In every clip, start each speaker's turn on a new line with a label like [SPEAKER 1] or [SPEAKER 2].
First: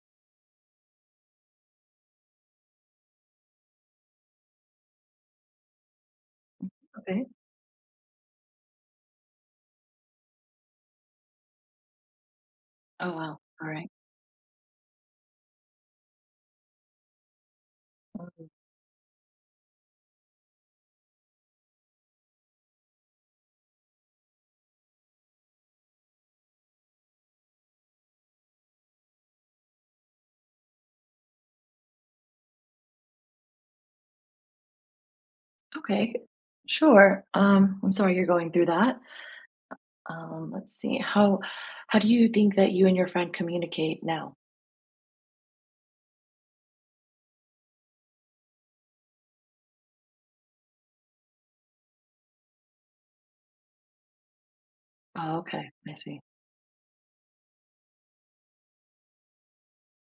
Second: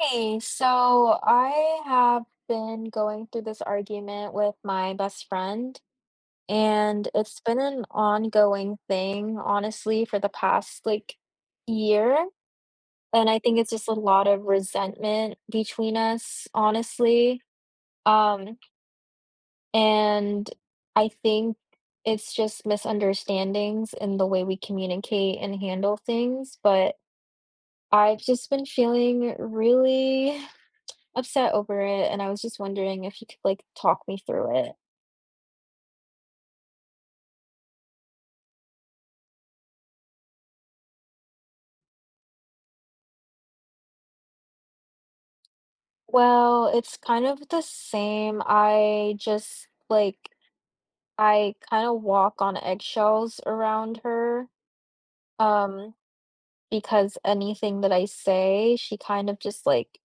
[SPEAKER 1] Hey, so I have been going through this argument with my best friend, and
[SPEAKER 2] Okay.
[SPEAKER 1] it's been an ongoing thing, honestly, for the past like year.
[SPEAKER 2] Oh,
[SPEAKER 1] And I
[SPEAKER 2] wow.
[SPEAKER 1] think
[SPEAKER 2] All
[SPEAKER 1] it's just
[SPEAKER 2] right.
[SPEAKER 1] a lot of resentment between us, honestly.
[SPEAKER 2] Mhm.
[SPEAKER 1] Um, and I think it's just misunderstandings in the way we communicate and handle things, but I've just been feeling really upset over it, and I was just wondering if you could, like, talk me through it.
[SPEAKER 2] Okay. Sure. I'm sorry you're going through that. Let's see. How do you think that you and your friend communicate now?
[SPEAKER 1] Well, it's kind of the same. I just, like I kinda walk on eggshells around her,
[SPEAKER 2] Oh, okay. I
[SPEAKER 1] um,
[SPEAKER 2] see.
[SPEAKER 1] because anything that I say, she kind of just,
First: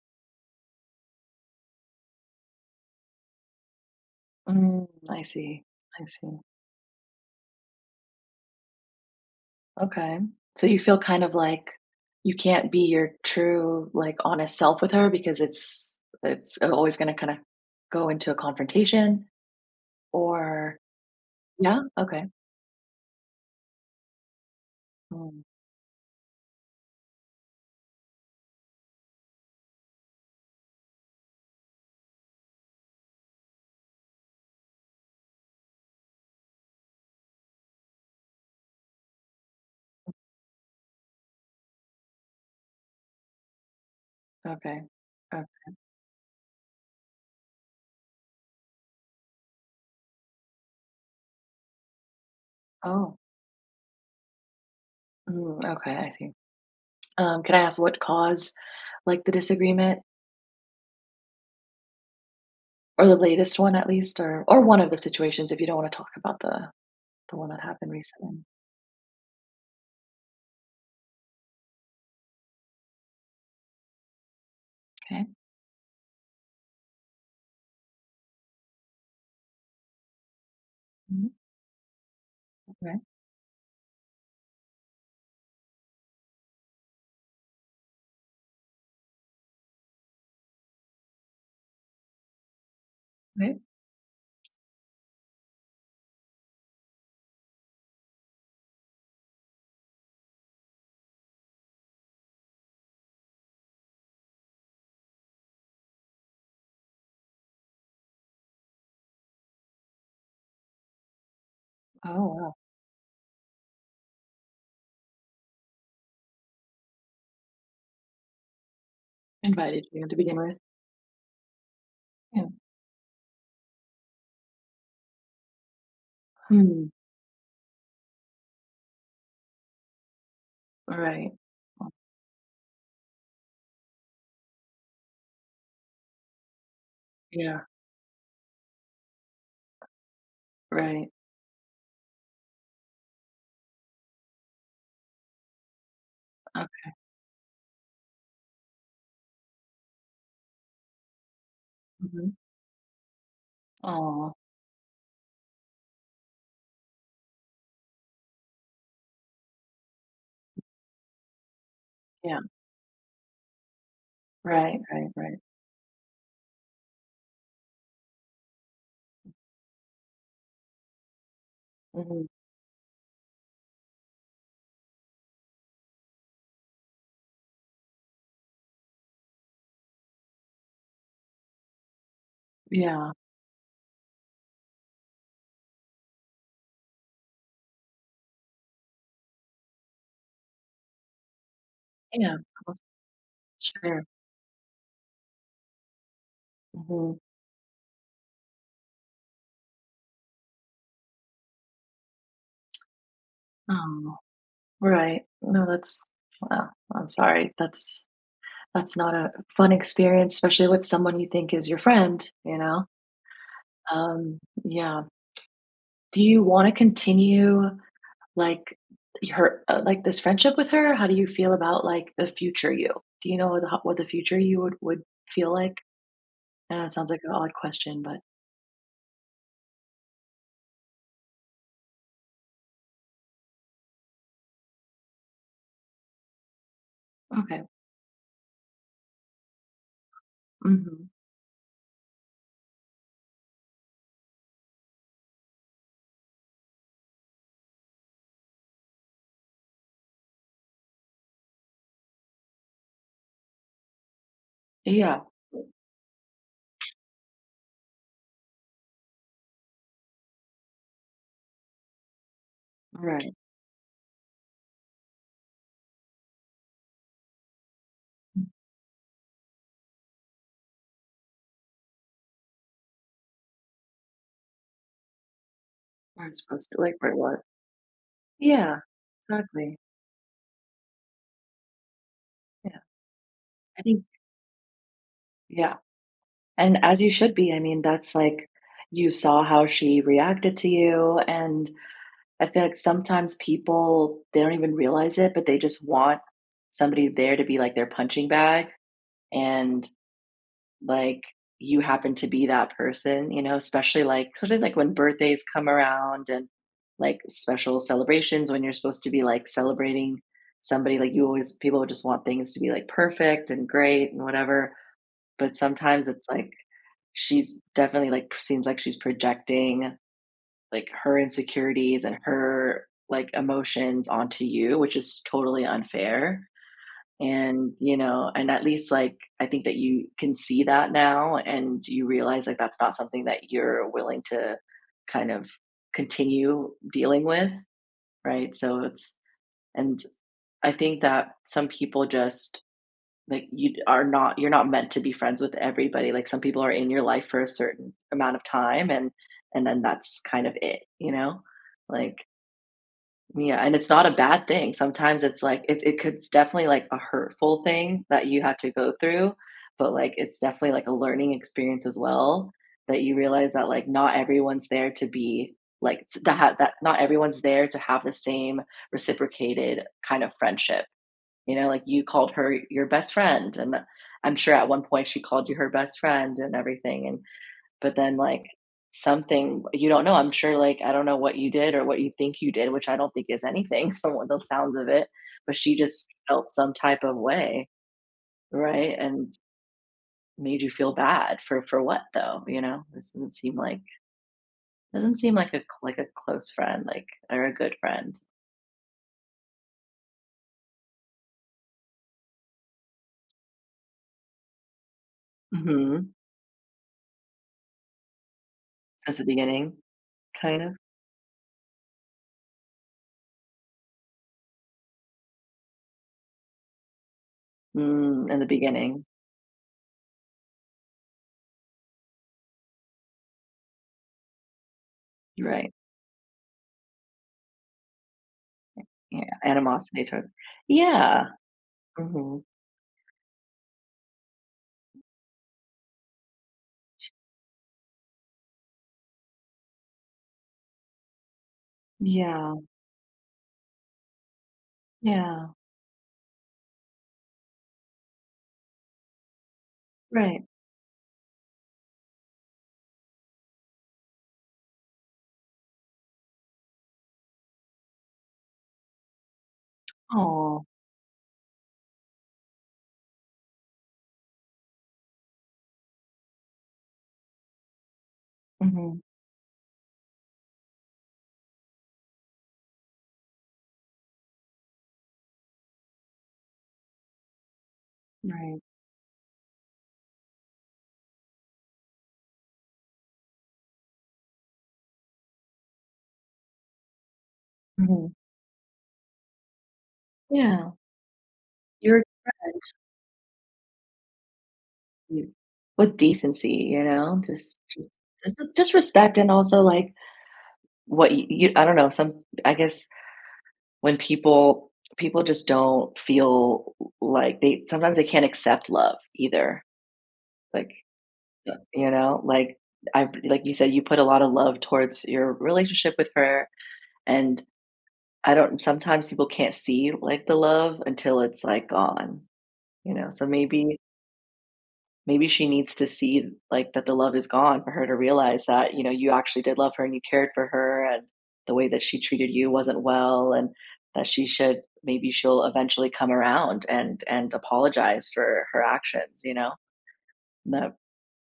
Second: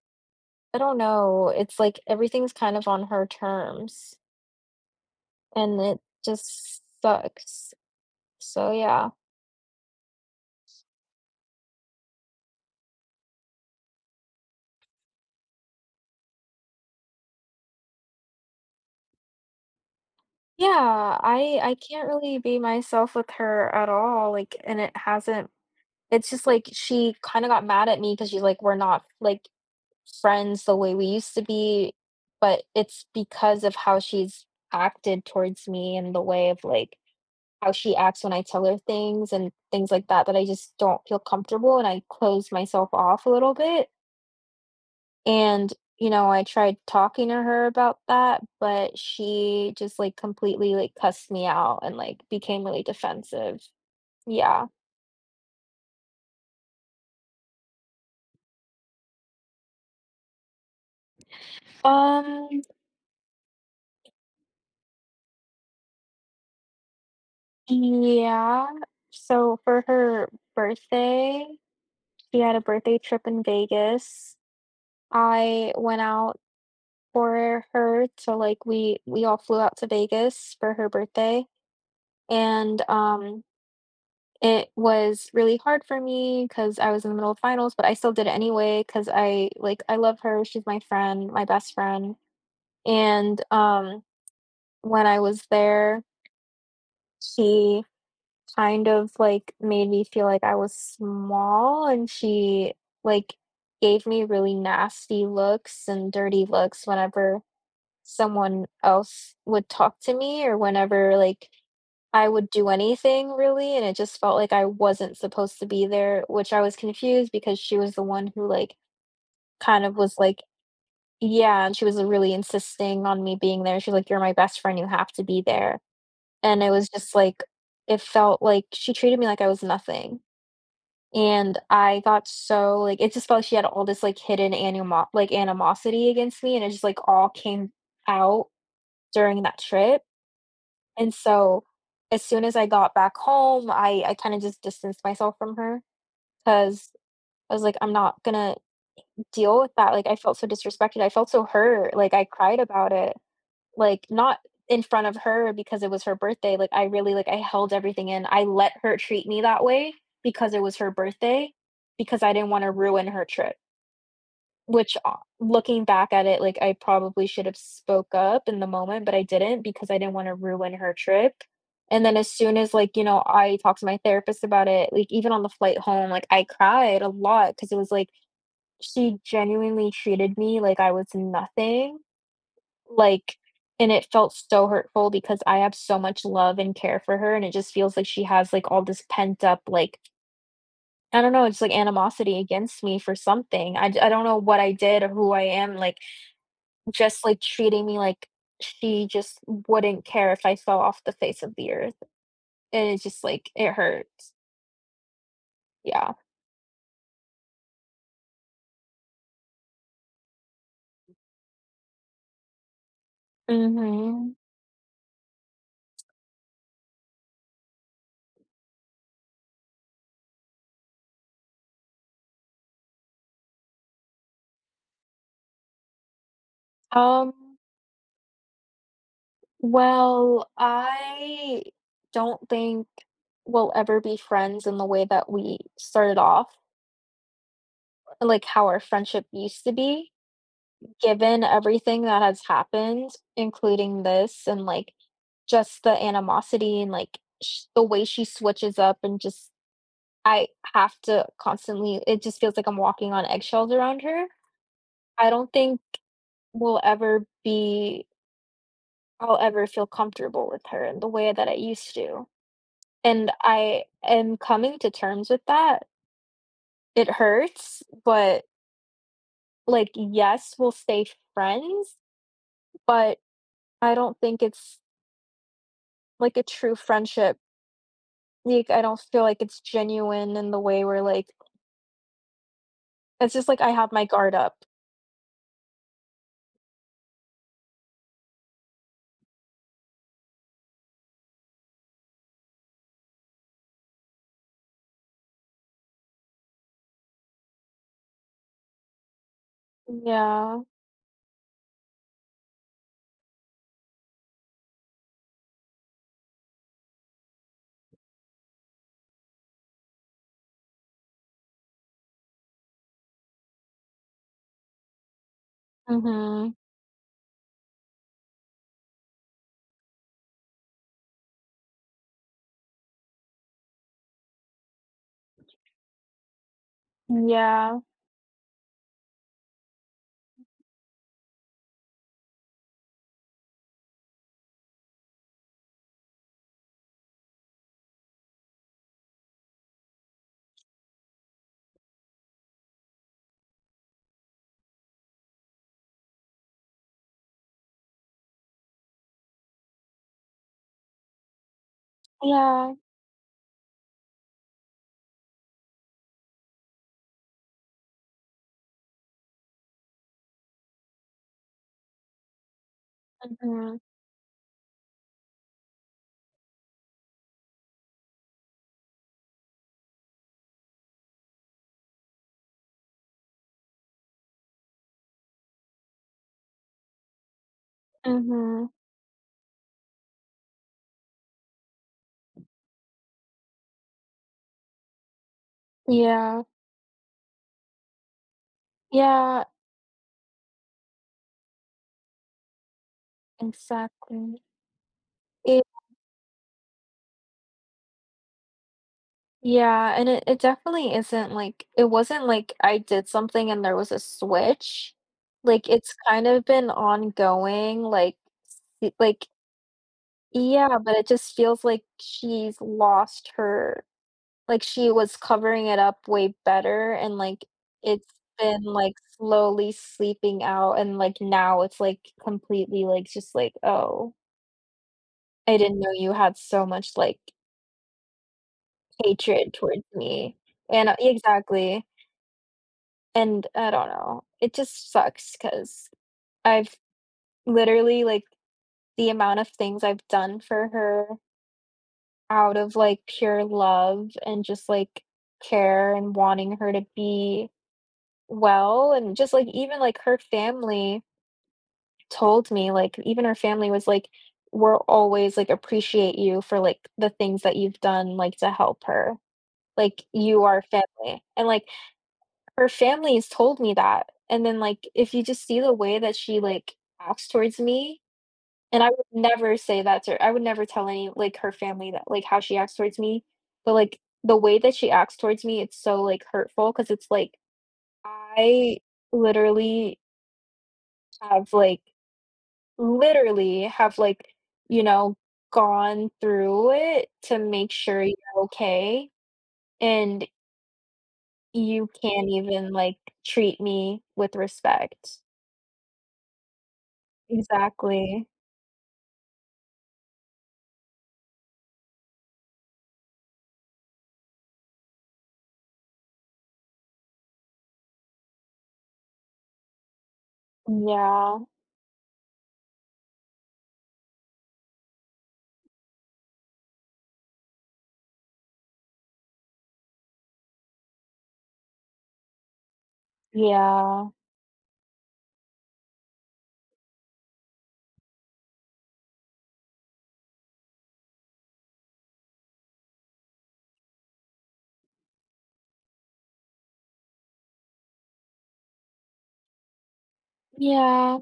[SPEAKER 1] I don't know, it's like everything's kind of on her terms,
[SPEAKER 2] Mm, I see.
[SPEAKER 1] and it
[SPEAKER 2] I see.
[SPEAKER 1] just sucks. So, yeah.
[SPEAKER 2] Okay. So you feel kind of like you can't be your true, like honest self with her because it's always going to kind of go into a confrontation or
[SPEAKER 1] Yeah, I
[SPEAKER 2] yeah?
[SPEAKER 1] can't
[SPEAKER 2] Okay.
[SPEAKER 1] really be myself with her at all, like, and it
[SPEAKER 2] Mm,
[SPEAKER 1] hasn't. It's just like she kinda got mad at me because she's like, "We're not, like, friends the way we used to be," but it's because of how she's acted towards me and the way of, like, how she acts when I tell her things and things like that, that I just don't feel comfortable and I close myself off a little bit,
[SPEAKER 2] okay. Okay.
[SPEAKER 1] and, I tried talking to her about that, but she just, like, completely, like, cussed me out and, like, became really
[SPEAKER 2] Oh.
[SPEAKER 1] defensive. Yeah.
[SPEAKER 2] Mm, okay, I see. Can I ask what caused like the disagreement
[SPEAKER 1] Um
[SPEAKER 2] or the latest one at least or one of the situations if you don't want to talk about the one that happened recently?
[SPEAKER 1] Yeah. So for her birthday, she had a birthday trip in Vegas.
[SPEAKER 2] Okay.
[SPEAKER 1] I went out for her to like we all flew out to Vegas for her
[SPEAKER 2] Mhm.
[SPEAKER 1] birthday, and
[SPEAKER 2] Right.
[SPEAKER 1] it was really hard for me because I was in the middle of finals, but I still did it anyway because I love her. She's my friend, my best friend. And
[SPEAKER 2] Right.
[SPEAKER 1] When I was there, she kind of, like, made me feel like I was small, and she, like, gave me really nasty looks and dirty looks whenever someone else would talk to me, or whenever, like, I
[SPEAKER 2] Oh,
[SPEAKER 1] would
[SPEAKER 2] wow.
[SPEAKER 1] do anything really, and it just felt like I wasn't supposed to be there, which I was confused because she was the one who, like, kind
[SPEAKER 2] Invited
[SPEAKER 1] of
[SPEAKER 2] you
[SPEAKER 1] was
[SPEAKER 2] to begin
[SPEAKER 1] like
[SPEAKER 2] with.
[SPEAKER 1] yeah, and she was, really
[SPEAKER 2] Yeah.
[SPEAKER 1] insisting on me being there. She's like, "You're my best friend, you have to be there." And it
[SPEAKER 2] Hmm.
[SPEAKER 1] was just like it felt like she treated me like I was nothing.
[SPEAKER 2] Right.
[SPEAKER 1] And I got so like, it just felt like she had all this, like, hidden animosity against me, and it just, like, all
[SPEAKER 2] Yeah.
[SPEAKER 1] came out during that trip,
[SPEAKER 2] Right.
[SPEAKER 1] and so, as soon as I got back home, I kinda just distanced myself from her
[SPEAKER 2] Okay.
[SPEAKER 1] because I was like, "I'm not gonna deal with that," like, I felt so disrespected, I felt so hurt, like, I
[SPEAKER 2] Hmm.
[SPEAKER 1] cried about it. Like,
[SPEAKER 2] Oh.
[SPEAKER 1] not in front of her because it was her birthday, like, I held everything in. I let her treat me that way because it was her birthday, because I
[SPEAKER 2] Yeah.
[SPEAKER 1] didn't wanna ruin her trip,
[SPEAKER 2] Right.
[SPEAKER 1] which,
[SPEAKER 2] Right. Right.
[SPEAKER 1] looking back at it, like, I probably should have spoke up in the moment, but I didn't because I didn't wanna ruin her trip. And then
[SPEAKER 2] Hmm.
[SPEAKER 1] as soon as, like, you know, I talked to my therapist about it, like, even on the flight home, like, I cried a lot because it was like, she genuinely treated me like I was nothing,
[SPEAKER 2] Yeah.
[SPEAKER 1] like, and it felt so hurtful because I have so much love and care for her, and it just feels like she has, like, all this pent up, like, I don't know, it's like animosity
[SPEAKER 2] Yeah. Well,
[SPEAKER 1] against me for something.
[SPEAKER 2] sure.
[SPEAKER 1] I don't know what I did or who I am, like,
[SPEAKER 2] Hmm.
[SPEAKER 1] just, like, treating me like she just wouldn't care if I fell off the face of the earth, and it's just, like, it
[SPEAKER 2] Oh.
[SPEAKER 1] hurts.
[SPEAKER 2] Right. No, that's.
[SPEAKER 1] Yeah.
[SPEAKER 2] Well, I'm sorry. That's not a fun experience, especially with someone you think is your friend, you know?
[SPEAKER 1] Mhm.
[SPEAKER 2] Um, yeah. Do you wanna continue, like, her like, this friendship with her? How do you feel about, like, the future you? Do you know what the future you would feel like? And know it sounds like an odd
[SPEAKER 1] Um,
[SPEAKER 2] question, but
[SPEAKER 1] well, I don't think we'll ever be friends in the way that we started off,
[SPEAKER 2] okay.
[SPEAKER 1] like how our friendship used to be,
[SPEAKER 2] Mhm.
[SPEAKER 1] given everything that has happened, including this and just the animosity and like the way she switches up and just I have to constantly it just feels like I'm walking on eggshells around her.
[SPEAKER 2] Yeah.
[SPEAKER 1] I don't think we'll ever be I'll ever feel comfortable with her in the way that I used to. And
[SPEAKER 2] Right.
[SPEAKER 1] I am coming to terms with that. It hurts, but like yes, we'll stay friends, but I don't think it's,
[SPEAKER 2] Where
[SPEAKER 1] like, a
[SPEAKER 2] it's supposed
[SPEAKER 1] true
[SPEAKER 2] to like, where it
[SPEAKER 1] friendship.
[SPEAKER 2] was.
[SPEAKER 1] Like,
[SPEAKER 2] Yeah.
[SPEAKER 1] I don't feel like it's
[SPEAKER 2] Exactly.
[SPEAKER 1] genuine in the way where, like
[SPEAKER 2] Yeah.
[SPEAKER 1] it's just like I
[SPEAKER 2] I
[SPEAKER 1] have
[SPEAKER 2] think
[SPEAKER 1] my guard up.
[SPEAKER 2] yeah. And as you should be, I mean, that's like you saw how she reacted to you and I feel like sometimes people, they don't even realize it, but they just want somebody there to be like their punching bag and
[SPEAKER 1] Yeah.
[SPEAKER 2] like you happen to be that person, especially like when birthdays come around and like special celebrations when you're supposed to be like celebrating somebody like you always people just want things to be like perfect and great and whatever, but sometimes it's like
[SPEAKER 1] Mhm.
[SPEAKER 2] she's definitely like seems like she's projecting like her insecurities and her like emotions onto you, which is totally unfair. And,
[SPEAKER 1] Yeah.
[SPEAKER 2] you know, and at least like I think that you can see that now and you realize like that's not something that you're willing to kind of continue dealing with, right? So it's and I think that some people just like you're not meant to be friends with everybody. Like some people are in your life for a certain amount of time and then that's kind of it, you know? Like
[SPEAKER 1] Yeah.
[SPEAKER 2] yeah, and it's not a bad thing. Sometimes it's like it's definitely like a hurtful thing that you had to go through, but like it's definitely like a learning experience as well that you realize that
[SPEAKER 1] Mhm.
[SPEAKER 2] like not everyone's there to be like to have that not everyone's there to have the same reciprocated kind of friendship. You know, like you called her your best friend and I'm sure at one point she called you her best friend and everything and but then, like,
[SPEAKER 1] Mhm.
[SPEAKER 2] something you don't know, I'm sure, like, I don't know what you did or what you think you did, which I don't think is anything from what the sounds of it, but she just
[SPEAKER 1] Yeah.
[SPEAKER 2] felt some type of way, right? And
[SPEAKER 1] Yeah,
[SPEAKER 2] made you feel bad for what though, you know? This doesn't seem like
[SPEAKER 1] exactly.
[SPEAKER 2] doesn't seem like a
[SPEAKER 1] It
[SPEAKER 2] close friend, like, or a good friend.
[SPEAKER 1] yeah, and it definitely isn't like it wasn't like I did something and there was a switch. Like, it's
[SPEAKER 2] Mhm.
[SPEAKER 1] kind of been ongoing, like, it
[SPEAKER 2] Since the
[SPEAKER 1] like
[SPEAKER 2] beginning, kind of?
[SPEAKER 1] yeah, but it just feels like she's lost her. Like, she was covering it up way better, and, like, it's
[SPEAKER 2] Mm, in the
[SPEAKER 1] been, like,
[SPEAKER 2] beginning,
[SPEAKER 1] slowly sleeping out, and, like, now it's, like, completely, like, just like, "Oh, I
[SPEAKER 2] right.
[SPEAKER 1] didn't know you had so much, like,
[SPEAKER 2] Yeah,
[SPEAKER 1] hatred towards
[SPEAKER 2] animosity towards.
[SPEAKER 1] me." And
[SPEAKER 2] Yeah.
[SPEAKER 1] exactly,
[SPEAKER 2] Mhm.
[SPEAKER 1] and I don't know, it just sucks because 'cause I've literally, like the amount of things I've done for her
[SPEAKER 2] Yeah,
[SPEAKER 1] out of, like, pure love and just, like,
[SPEAKER 2] yeah,
[SPEAKER 1] care and wanting her to be well, and just, like, even, like, her
[SPEAKER 2] right.
[SPEAKER 1] family told me, like, even her family was like, "We're always, like, appreciate you for, like, the things that you've done, like, to help her. Like, you are
[SPEAKER 2] Oh.
[SPEAKER 1] family." And, like, her family has told me that, and then, like, if you just see the way that she, like, acts towards me and I would never say that to her. I would never tell any like, her family that like, how she acts towards me, but, like, the way that she acts towards me, it's so, like, hurtful because it's like,
[SPEAKER 2] Right.
[SPEAKER 1] I literally have, like literally have, like, you know, gone through it to make sure
[SPEAKER 2] Mhm.
[SPEAKER 1] you're okay, and
[SPEAKER 2] Yeah,
[SPEAKER 1] you
[SPEAKER 2] you're
[SPEAKER 1] can't even,
[SPEAKER 2] correct.
[SPEAKER 1] like, treat me with respect.
[SPEAKER 2] You with decency, you know, just just
[SPEAKER 1] Exactly.
[SPEAKER 2] just just respect and also, like, what you I don't know, some I guess when people just don't feel like they sometimes they can't accept love either, like,
[SPEAKER 1] Yeah,
[SPEAKER 2] like, I like you said, you put a lot of love towards your relationship with her, and I don't sometimes people can't see, like, the love until it's, like, gone, you know, so maybe
[SPEAKER 1] yeah,
[SPEAKER 2] Maybe she needs to see, like, that the love is gone for her to realize that, you know, you actually did love her and you cared for her and the way that she treated you wasn't well and that she should maybe she'll eventually come around and apologize for her actions, you know? No,
[SPEAKER 1] yeah,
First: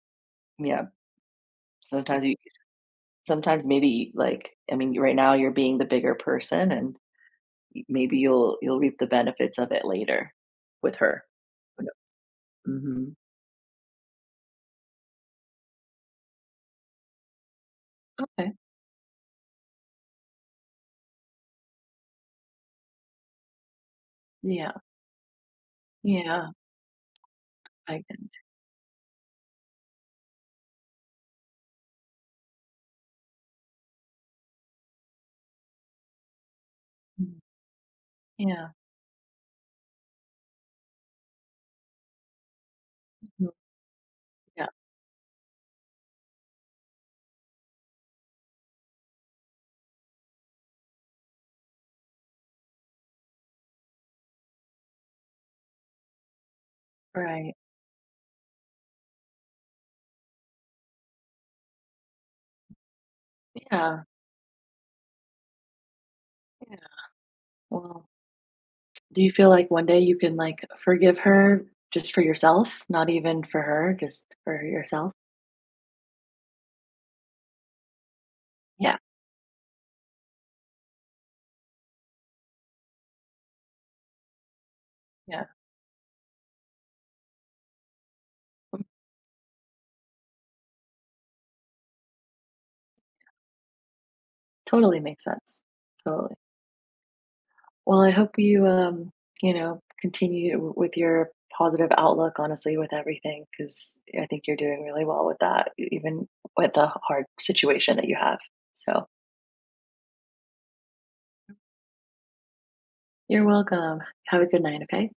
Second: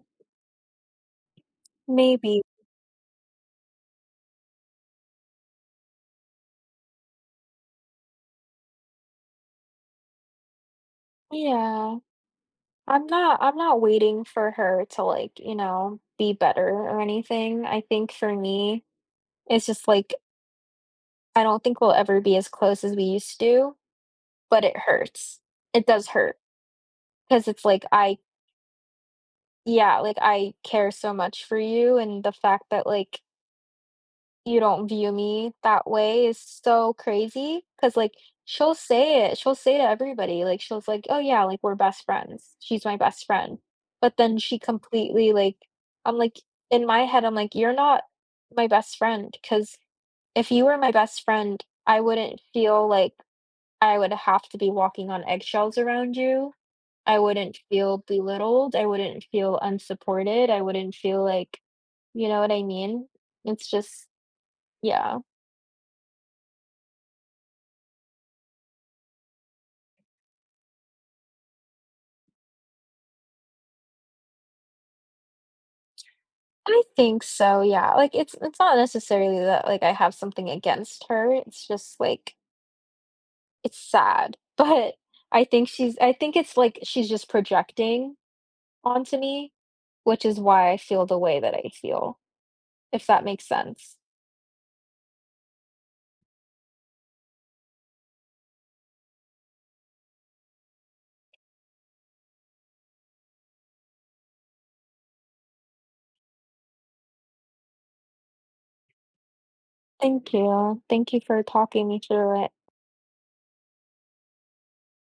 [SPEAKER 2] yeah, sometimes you
[SPEAKER 1] maybe.
[SPEAKER 2] sometimes maybe, like I mean, right now you're being the bigger person and y maybe you'll reap the benefits of it later with her.
[SPEAKER 1] Yeah.
[SPEAKER 2] Mhm.
[SPEAKER 1] I'm not waiting for her to, like, you know, be better or anything. I think for
[SPEAKER 2] Okay.
[SPEAKER 1] me, it's just, like, I don't think we'll ever be as close as we used to, but
[SPEAKER 2] Yeah.
[SPEAKER 1] it hurts. It does hurt.
[SPEAKER 2] Yeah,
[SPEAKER 1] 'Cause it's like
[SPEAKER 2] I
[SPEAKER 1] I
[SPEAKER 2] get.
[SPEAKER 1] yeah, like, I care so much for you, and the fact that, like, you don't view me that way is so
[SPEAKER 2] Mm.
[SPEAKER 1] crazy. Cause like,
[SPEAKER 2] Yeah.
[SPEAKER 1] she'll say to everybody, like, she'll like, "Oh, yeah, like, we're best friends. She's my best
[SPEAKER 2] Mhm.
[SPEAKER 1] friend." But then she
[SPEAKER 2] Yeah.
[SPEAKER 1] completely, like I'm like in my head, I'm like, "You're not my best friend. Cause if you were my best friend, I wouldn't feel like I would have to be walking on eggshells around you." I
[SPEAKER 2] Right.
[SPEAKER 1] wouldn't feel belittled, I wouldn't feel unsupported, I wouldn't feel like you know what I mean? It's
[SPEAKER 2] Yeah.
[SPEAKER 1] just yeah.
[SPEAKER 2] Yeah. Well, do you feel like one day you can like forgive her just for yourself, not even for her, just for yourself?
[SPEAKER 1] I think so, yeah, like, it's not
[SPEAKER 2] Yeah.
[SPEAKER 1] necessarily that, like, I have something against her, it's just, like, it's sad, but
[SPEAKER 2] Yeah.
[SPEAKER 1] I think it's, like, she's just projecting onto me, which is why I feel the way that I feel, if that makes sense.
[SPEAKER 2] Totally makes sense. Totally. Well, I hope you continue with your positive outlook honestly with everything cuz I think you're doing really well with that even with the hard situation that you have. So,
[SPEAKER 1] Thank you. Thank you for talking me through it.
[SPEAKER 2] you're welcome. Have a good night, okay?